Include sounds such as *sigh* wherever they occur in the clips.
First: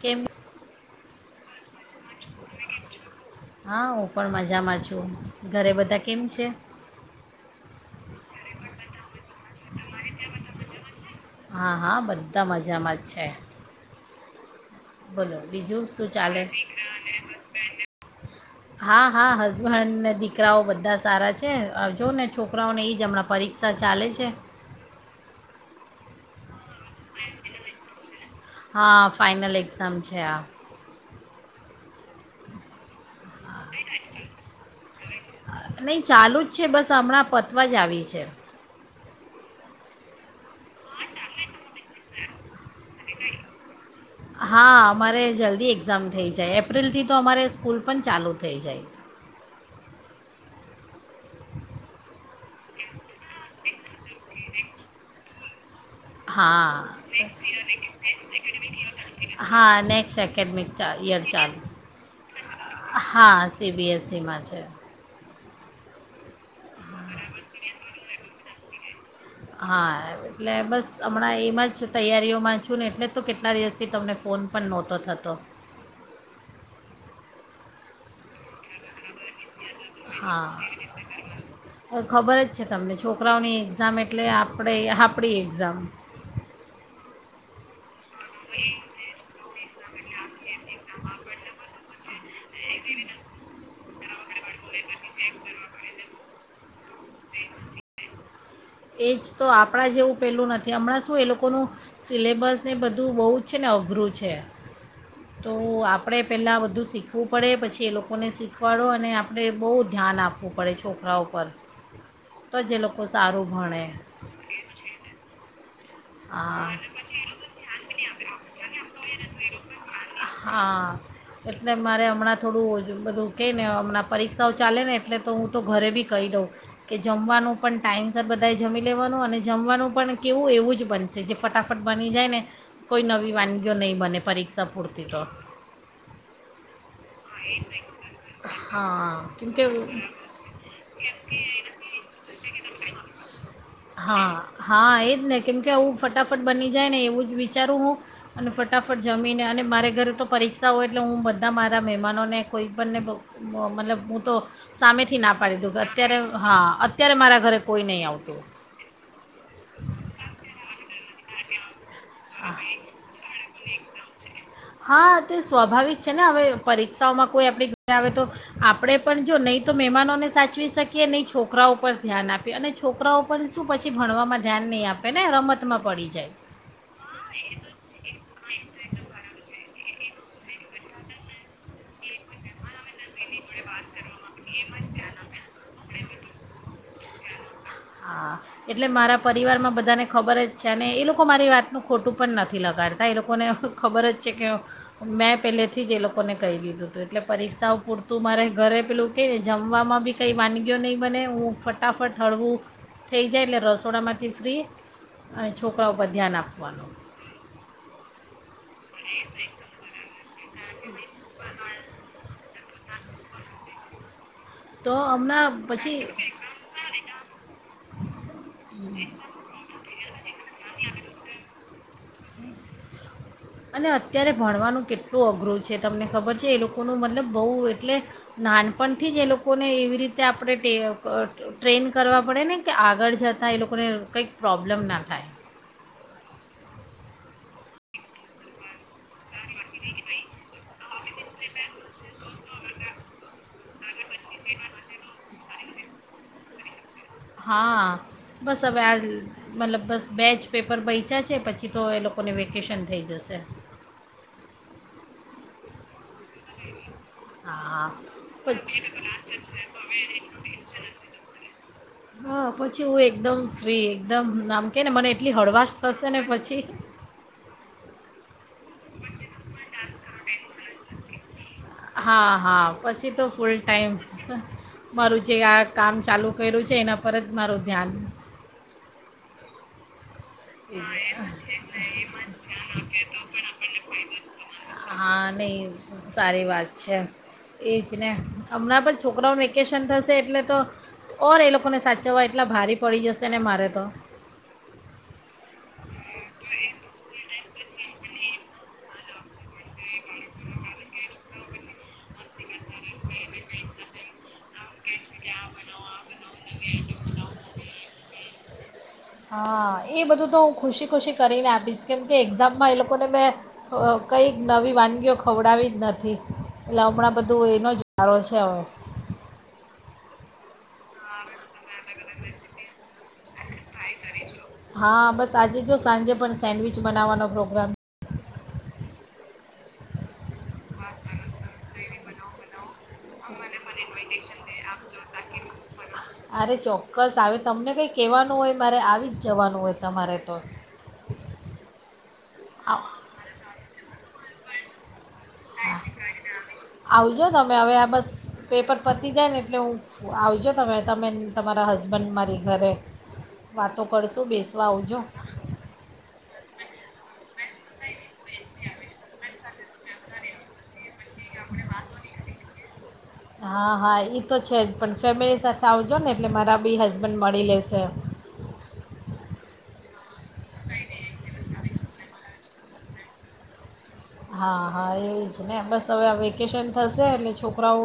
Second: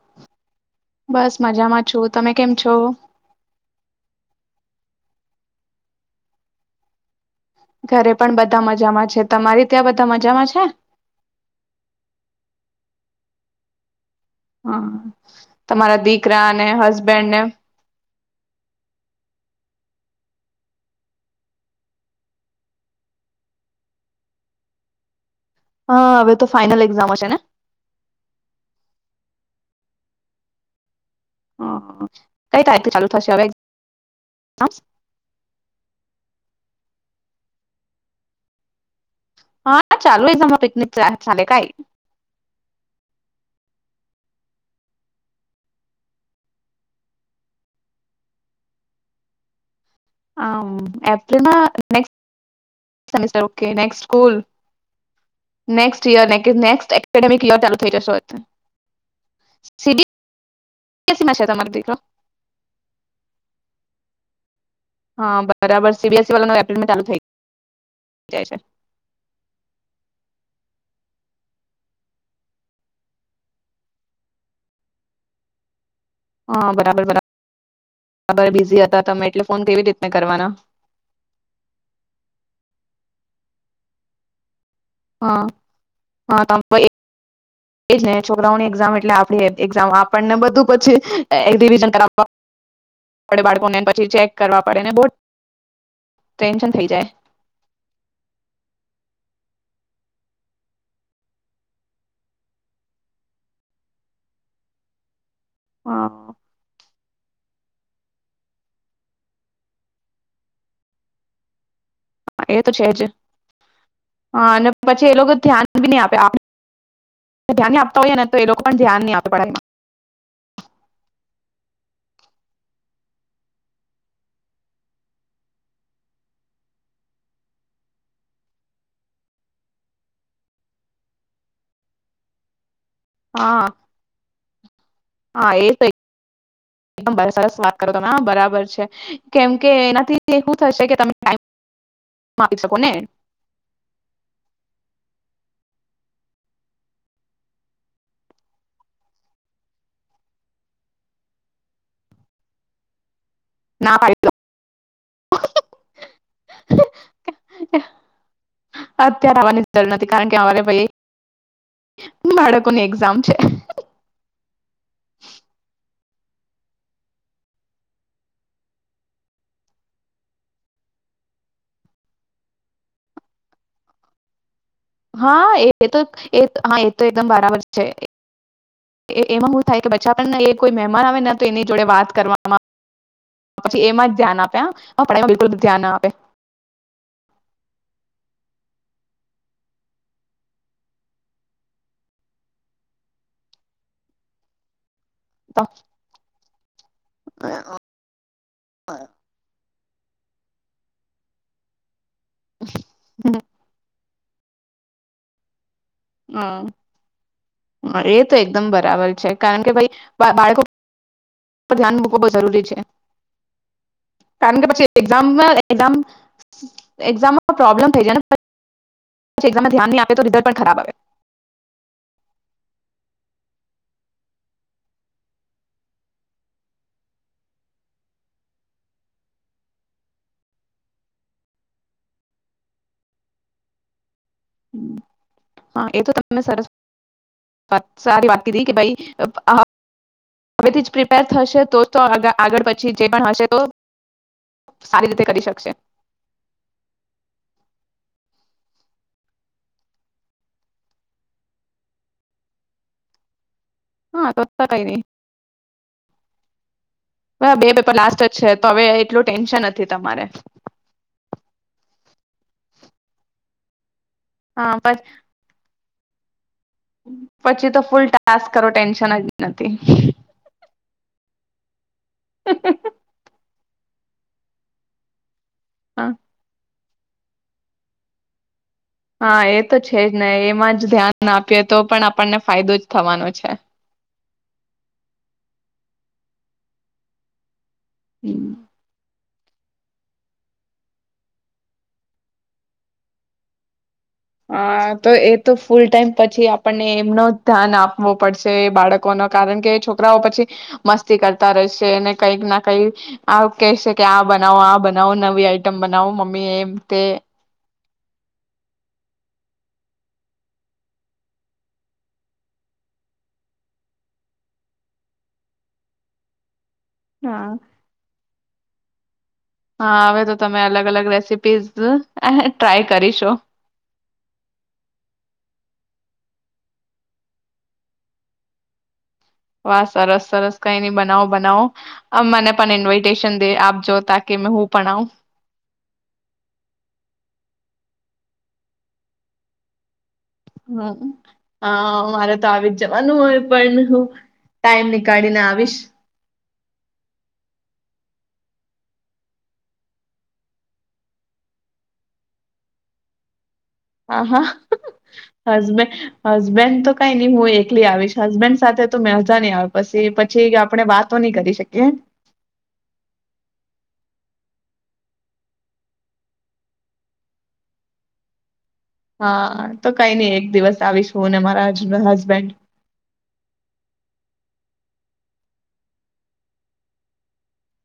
કેમ. બસ મજામાં છું તમે કેમ છો. હા હું પણ મજામાં છું ઘરે બધા કેમ છે. ઘરે પણ બધા મજામાં છે તમારી ત્યાં બધા મજામાં છે. હા હા બધા મજામાં જ છે. હમ બોલો બીજું તમારા શું ચાલે દીકરા ને હસબેન્ડ ને હા હા હસબન્ડને દીકરાઓ બધા સારા છે આવજો ને છોકરાઓને એ જ હમણાં પરીક્ષા ચાલે છે. હા હવે તો ફાઇનલ એક્ઝામ હશે ને. સમજ્યા. હમ કઈ તારીથી ચાલુ થશે હવે. એક્ઝામ્સ? *unintelligible* નહી ચાલુ જ છે બસ હમણાં. પતવા જ આવી છે. હા ચાલુ એમા પિકનિક ચાલે કઈ. *inaudible* હા અમારે જલ્દી એક્ઝામ થઈ જાય એપ્રિલથી તો અમારે સ્કૂલ પણ ચાલુ થઈ જાય. *unintelligible* યર હા હા નેક્સ્ટ એકેડેમિક યર ઈયર ચાલુ થઈ જશે નેક્સ્ટ એકેડેમિક યર સીબીએસઈમાં છે ચાલુ તમારો દીકરો? હા સીબીએસ શેમાં છે હા બરાબર સીબીએસ સી *unintelligible* ચાલુ થાય. હા એટલે બસ હમણાં એમાં જ તૈયારીઓમાં છું ને એટલે જ તો કેટલા દિવસથી તમને ફોન પણ નહોતો થતો. હા બરાબર બરાબર બરાબર બિઝી હતા તમે એટલે ફોન કેવી રીતના કરવાના? હા ખબર જ છે તમને છો કરાઓની એક્ઝામ એટલે આપ પડે આપણી હા એક્ઝામ. હા તો ભઈ એજ ને છોકરાઓની એક્ઝામ એટલે આપેડી. એક્ઝામ આપણને બધ તો પછી એક્ઝિબિશન કરાવ. બાળકોને પછી ચેક કરવા પડેને બોઉ ટેન્શન થઈ જાય. એ જ તો આપણાં જેવું પહેલું નથી હમણાં શું એ લોકોનું સિલેબસને બધું બહુ જ છે ને અઘરું છે. તો આપણે હા પેલા બધું શીખ શીખવું પડે પછી એ લોકોને શીખવાડો અને આપણે બહુ ધ્યાન આપવું પડે છોકરાઓ પર. તો એ જે છે લોકો જ સારું ભણે હા અને પછી એ લોકો થિયા. આપ્યા આપે હા ધ્યાન નહિ આપતા હોઈ ને તો એ લોકો પણ ધ્યાન નહી આપે પઢાઈ માં. હા એટલે મારે હમણાં થોડું બધું કહી ને હમણાં પરીક્ષાઓ ચાલે ને એટલે તો હું તો ઘરે બી કહી દઉં કે જમવાનું પણ ટાઈમ સર બધાએ જમી લેવાનું અને જમવાનું પણ કેવું એવું જ બનશે જે ફટાફટ બની જાય ને કોઈ નવી હા વાનગીઓ નહી બને પરીક્ષા પૂરતી તો હા એ તો. *unintelligible* સરસ વાત કરો તમે હા બરાબર છે હા કેમ કેમકે કે એનાથી હું થશે કે તમે ટાઈમ માંગી શકો ને. હા હા એ જ ને કેમ કે આવું ફટાફટ બની જાય ને એવું જ વિચારું હું અને ફટાફટ જમીને અને મારે ઘરે તો પરીક્ષા હોય એટલે હું બધા મારા મે માનોને કોઈ પણ ને કોઉ મો ના મતલબ હું પાડી દો તો સામેથી ના પાડી ડોઉ કે અત્યારે હા અત્યારે મારા ઘરે કોઈ નહીં આવતું. અત્યારે આવવાની જરૂર નથી કારણ કે અમારે ભાઈ બાળકોની એક્ઝામ છે હા તે સ્વાભાવિક છે ને હવે પરીક્ષાઓમાં કોઈ આપડે ઘરે આવે તો આપણે પણ જો નહી તો મહેમાનોને સાચવી શકીએ નહી છોકરાઓ પર ધ્યાન આપીએ અને છોકરાઓ પર શું પછી ભણવાવામાં હા એ તો હા. તો એકદમ બરાબર છે એ એમાં *unintelligible* થ કે બા પણને એ કોઈ મહેમાન આવે ના તો એની જોડે વાત કરવામાં આવે પછી એમાં *unintelligible* ધ્યાન આપે હા આપને બિલકુલ ધ્યાન ના આપે. હા એટલે મારા પરિવારમાં બધાને ખબર જ છે અને એ લોકો મારી વાતનું ખોટું પણ નથી લગાડતા એ લોકોને ખબર જ છે કે મેં તો પહેલેથી જ એ લોકોને કઈ ગીધું એટલે પરીક્ષાઓ પૂરતું મારે ઘરે પેલું કે ને જમ રમવામાં બી કંઈ વાનગીઓ નહીં બને હું ફટાફટ થળવુંક થઈ જાય એટલે રસોડામાં કે ફ્રી *unintelligible* અને છોકરી હમ *unintelligible* હ એ તો એકદમ બરાબર છે કારણ કે ભાઈ બાળકો પણ ધ્યાન બૂકો બહુ જરૂરી છે *unintelligible* કારણ કે પછી તો હમણાં એઝામમાં પછી એામમાં પ્રોબ્લેમ થઈ જાય ામ્યાન આપ તોધર પણ ખરાબ આવ *unintelligible* અને અત્યારે ભણવાનું કેટલું અઘરું છે તમને ખબર છે, એ લોકોનું મતલબ બહુ એટલે નાનપણથી જ એ લોકોને એવી રીતે આપણે ટેવ અહ ટ્રેન કરવા પડે ને કે આગળ જતાં એ લોકોને કંઈક પ્રોબ્લેમ ના થાય હા એ તો તમે *unintelligible* વાત સારી વાત કીધી કે ભઈ હા, હવેથી જ ટ્રિટ *unintelligible* થશે તો જ તો આગળ-આગળ પછી જે પણ હશે તો, તો સારી રીતે કરી શકશે. હા. બસ હવે આ મતલબ બસ બે જ પેપર બયચા છે, પછી તો એ લોકોને વેકેશન થઈ જશે. હા *unintelligible* *inaudible* હવે બે હા. પેપર લાસ્ટ જ છે તો પછ હવે એટલું ટેન્શન નથી તમારે હા, પછી હું એકદમ ફ્રી. એકદમ આમ હા કેને પ- મને એટલી હળવાશ થશે ને પછી પછી તો ફૂલ ટાસ્ક કરો ટેન્શન જ નથી. હા, હા પછી તો ફૂલ ટાઈમ. *inaudible* મારું જે આ કામ હા ચાલુ કયરું છે એના પર જ મારું ધ્યાન હા, એ તો છે જ. ને *unintelligible* એમાં તો જ ધ્યાન આપીએ પણ આનણનેા તો પણ આપણને ફાયદો જ થવાનો છે ફાયદો *unintelligible* હાં નઈ સારી વાત છે. એજ ને હમ. અમના પણ છોકરાઓને વેકેશન થશે એટલે તો ઓર એ લોકોને સાચવવા એટલા ભારે પડી જશે ને મારે તો. અ તો એ તો ફૂલ ટાઈમ પછી આપણને એમનો ધ્યાન આપવો પડશે બાળકો ન કારણ કે છોકરાઓ પછી મસ્તી કરતા રહેશે અને કઈક ના કઈ આ કેહેશે કે આ બનાવો આ બનાવો નવી આઈટમ બનાવો. મ મેં *unintelligible* તે હા એ બધું તો હું ખુશી ખુશી કરીને આપીશ કેમ કે એક્ઝામમાં એ લોકોને મેં અ કંઈક નવી વાનગીઓ ખવડાવી જ નથી. એટલે હમણાં હા બધું એનો જ વારો છે. છેઓ *unintelligible* હા હવે તો તમે અલગ અલગ રેસીપીઝ *unintelligible* ટ્રાય કરીશું. હા બસ આજે જો સાંજે પણ સેન્ડવિચ બનાવાનો પ્રોગ્રામ. વાહ સરસ સરસ કઈ નહી બનાવો બનાવો. અ મને પણ ઇન્વિટેશન દે આપજો તાકી મે હું પણ આવું. *inaudible* અરે ચોક્કસ આવે તમને કઈક કહેવાનું હોય મારે આવી જ જવાનું હોય તમારે. તો હમ્મ અ મારે તો આવી જ આવ જવાનું હોય પણ હું ટાઈમને કાઢીને આવીશ. આવજો તમે હવે આ બસ પેપર પતી જાય ને એટલે હું આવજો તમે તમે તમારા હસબન્ડ મારી ઘરે. વાતો હા કરશું હા બેસવા આવજો હસબેન્ડ હસબેન્ડ તો કઈ નઈ હું એકલી આવીશ હસબેન્ડ સાથે તો મેંજા નઈ આવ. પશી પછી આપણે વાત હા હા ઈ તો છેજ. પણ ફેમિલી સાથે આવજોને એટલે મારા બી હસબન્ડ મળી લેશે. હા તો કઈ નઈ એક દિવસ આવીશ હું ને મારા હસબેન્ડ હા હા એ જ ને બસ હવે આ વેકેશન થશે એટલે છોકરાઓ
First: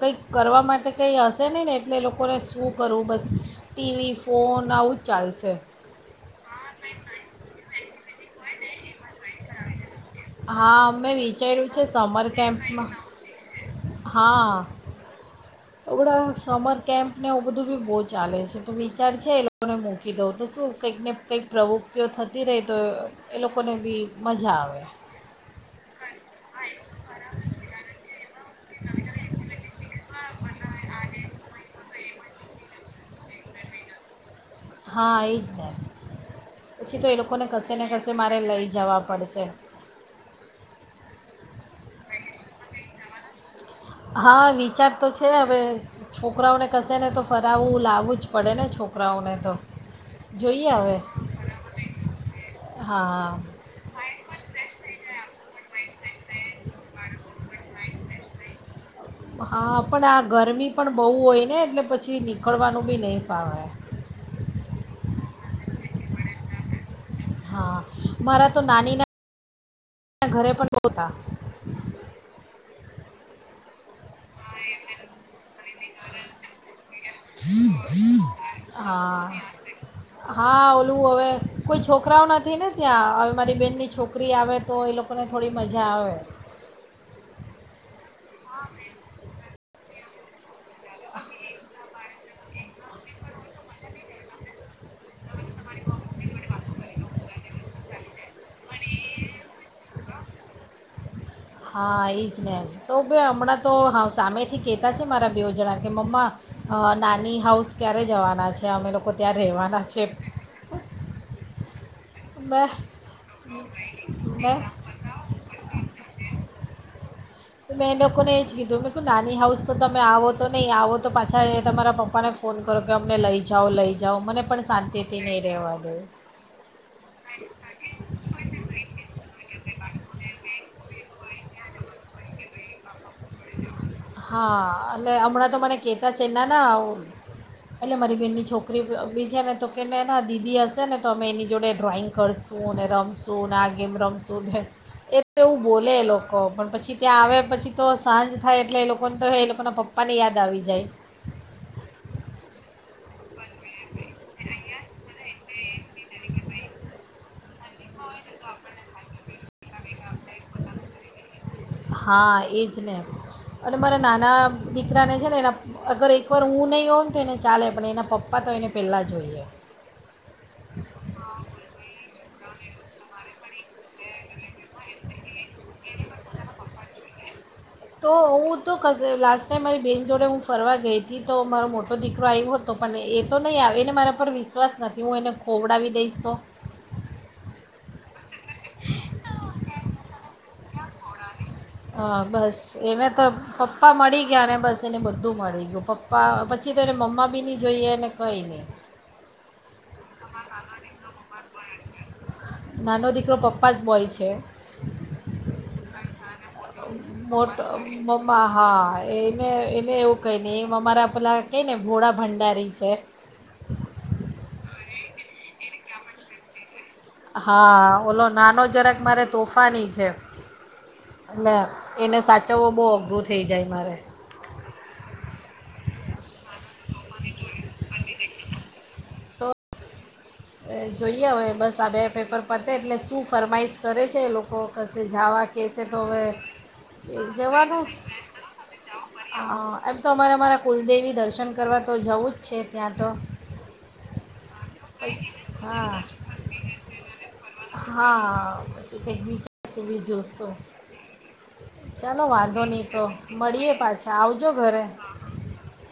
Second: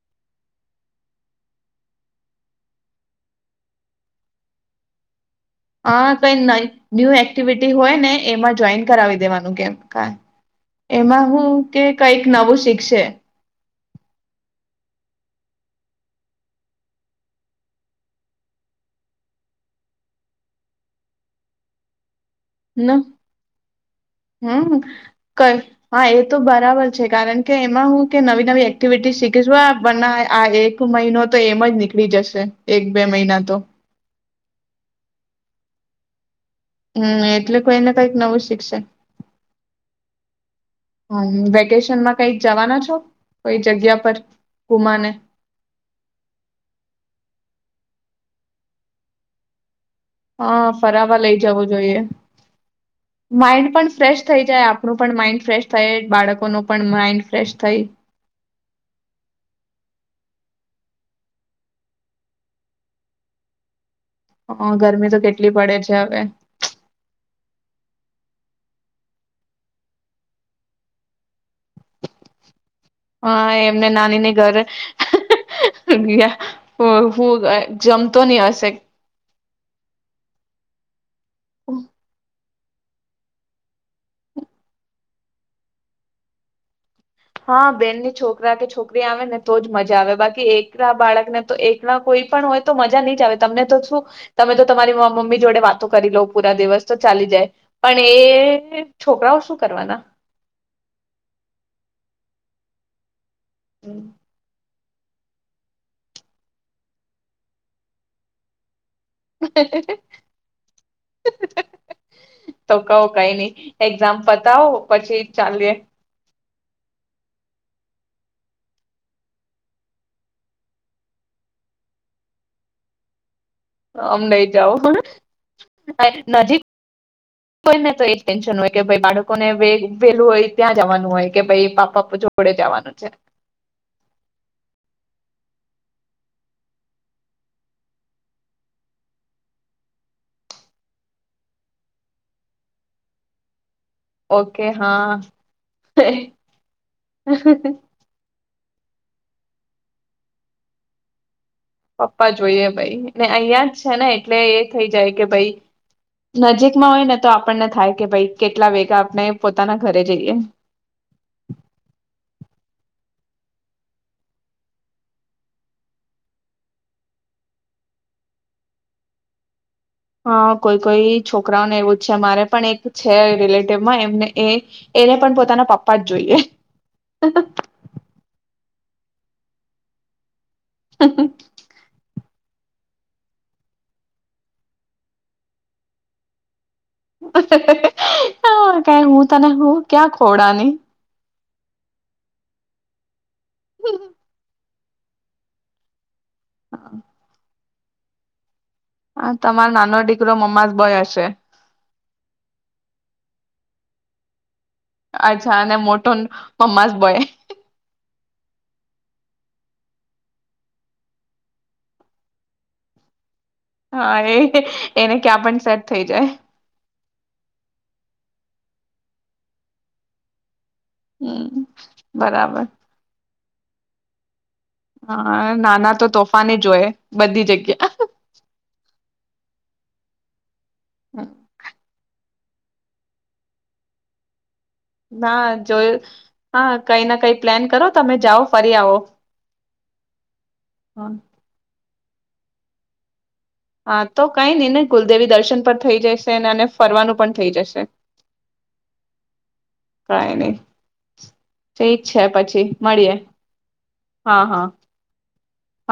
કંઈક કરવા માટે કંઈ હશે નહીં ને એટલે લોકોને શું કરવું બસ ટી વી ફોન આવું જ ચાલશ. હા કઈ નઈ ન્યૂ એક્ટિવિટી હોય ને એમાં જ જોઈન કરાવી દેવાનું કેમ. કાય હા મેં એમાં હું વિચાર્યું કે છે કઈક સમર નવું કેમ્પમાં શીખશે. હા હમણાં સમર કેમ્પને એ બધું બી બહુ ચાલે છે તો વિચાર છે એ લોકોને મૂકી દઉં તો શું કંઈક ને કંઈક પ્રવૃત્તિઓતી થ ન મજા હમ્મ આવે કય હા એ તો બરાબર છે કારણ કે એમાં હું કે નવી નવી એ- ક્ટિવિટી શીખીશું આ બન ના આ એક મહિનો તો એમ જ નીકળી જશે એક બે મહિના તો. હા એજ ને. પછી તો એ હમ લોકોને એટલે કશે ને કોઈને કશે કઈક મારે નવું લઈ શીખશે જવા પડશે. હમ્મ વેકેશનમાં કઈક જવાના છો? કોઈ જગ્યા પર હા વિચાર તો ગુમાને છે હવે છોકરાઓને કશે ને તો ફરાવું લાવું જ પડે ને છોકરાઓને તો. હા જોઈએ હવે ફરાવા લઈ જવું જોઈએ. હા માઈન્ડ પણ ફ્રેશ થઈ જાય આપણું પણ માઇન્ડ ફ્રેશ સાઈડ. બાળકો નો પણ માઈન્ડ ફ્રેશ થઈ હા પણ આ ગરમી પણ બહુ હોય ને એટલે પછી નીકળવાનું બી નહી ફાવે. હ ગરમી તો કેટલી પડે છે હવે. હા મારા તો નાની ના ઘરે પણ બો તાપ હા એમને નાનીને ઘર *unintelligible* હું હું જમતો ની હશે. હા હા ઓલું હવે. કોઈ છોકરાઓ નથી ને. ત્યાં હવે મારી બેહેનની છોકરી આવે તો એ લોકોને થોડી મજા આવે. હા બેનની છોકરા કે છોકરી આવે ને તો જ મજા આવે બાકી એક કલા બાળકને તો એકલા કોઈ. પણ હોય તો મજા ની જ આવે તમને તો શું તમે. તમારી મમ્મી જોડે વાતો કરી લઉ પૂરા દિવસ તો ચાલી જાય. પણ એ છોકરાઓ શું કરવાના. હા એજ ને તો. તોયે હમણાં તો સામેથી કે. કેહતા જ મારા બે જણા કે મમ્મા નાની હાઉસ ક્યારે જવાના છે અમે લોકો. ત્યાં રહેવાના છે *inaudible* મેં તો કહો કઈ નઈ એક્ઝામ મેં પતાવો પછી ચાલીએ. તો મેં એ લોકોને એ જ કીધું કે નાની હાઉસ તો તમે આવો તો નહીં આવો તો પાછા એ તમારા પપ્પાને ફોન કરો કે અમને લઈ. જાઓ લઈ જાઓ અમ મને લઈ પણ જાવ શાંતિથી નહીં રહેવા દે નજીક હોઈ ને તો એ ટેન્શન હોય કે બાળકોને. વે વેલું હોય ત્યાં જવાનું હોય કે ભાઈ પાપાપ જોડે જવાનું છે. હા એને હમણાં તો મને કેહતા છે ના ના હું એટલે મારી બેનની છોકરી બી છે ને તો કેને એ દીદી હશે ને તો અમે એની જોડે ડ્રોઈંગ કરશું રમશું ને અ ગમે રમસુ ઓકે *unintelligible* હા એટલે એવું બોલે લોકો પણ પછી ત્યાં આવે પછી તો થાય એટલે એ લોકોને તો એ લોકોના પપ્પા ને યાદ આવી જાય. પપ્પા જોઈએે ભાઈ. અહીંયા જ છે ને એટલે એ થઈ જાય કે ભાઈ નજીકમાં હોય ને તો આ પણને થાય કે ભાઈ કેટલા વેગા આપણે. પોતાના ઘરે જઈએ. હા એ જ ને અને મારા નાના દીકરાને છે ને એના અગર એકવાર હું નહી હોઉ તો એને ચાલે પણ એના પપ્પા તો એને પહેલા જોઈએ. હા કોઈ કોઈ છોકરાઓને એવું છે મારે પણ એક છે રેલેટીવમાં એમને પણ એક છે એ ને પણ પોતાના. પપ્પા જ જોઈએ. તો હું તો *unintelligible* લાસ્ટ ટાઈમ મારી બેહેન જોડે હું. ફરવા ગઈ હતી તો મારો મોટો દીકરો આવ્યો તો પન એ તો નઈ આવે ને મારા પર વિશ્વાસ નથી હું એને ખોવડાવી દઈશ તો હાં કંઈ હું તને હું ક્યાં ખોવડાની હા બસ એને તો પપ્પા મળી ગયા ને બસ તેને બધું મળી ગયુ પપ્ પ્પા પછી તો એને મમ્મા બી ની જોઈએ એને કંઈ ની હા તમારો નાનો ડીકરો મમ્મા જ બયા છે નાનો દીકરો પપ્પા જ બોય છે. અચ્છા અને મોટોન મમ્મા ઝ બોય મોટ મમ્મા હાં એને એને એવું કઈ ની એ અમારા પેલાં કેયને ભોળા ભંડારી છે. હાં એય ને એને ક્યાં પણ સેટ થઈ જાય. હાં ઓલો નાનો જરાક મારે તોફાની છે. ના હમ એને બરાબર સાચવવો બઉ અઘરું છે. થેઈ જાય મારે હાં નાના તો તોફાની જહોય બધી જગ્યા તો જોઈએ અવે બસ આ બે પેપર પતે એટલે શું ફરમાઈશ કરે છે એ લોકો કશે ના જાવા કેશે તો જોયું હવે હા કઈ ના કઈ પ્લાન જવાનું કરો તમે જાઓ ફરી આવો હા એમ તો અમારે અમારા કુલદેવી દર્શન કરવા તો જવું જ છે ત્યાં તો હા તો કઈ નઈ ને કુલદેવી દર્શન પણ થઈ હા જશે અને ફરવાનું પણ થઈ જશે હા પછી કંઈક વિચારશું બીજું કઈ શુ નઈ ઠીક ચાલો છે વાંધો પછી નહી તો મળીએ મળીએ પાછા હા આવજો હા ઘરે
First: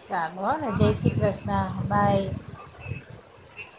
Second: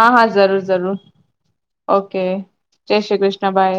ચાલો હા ને જય શ્રી કૃષ્ણ ઓકે બાય જય શ્રી કૃષ્ણ બાય.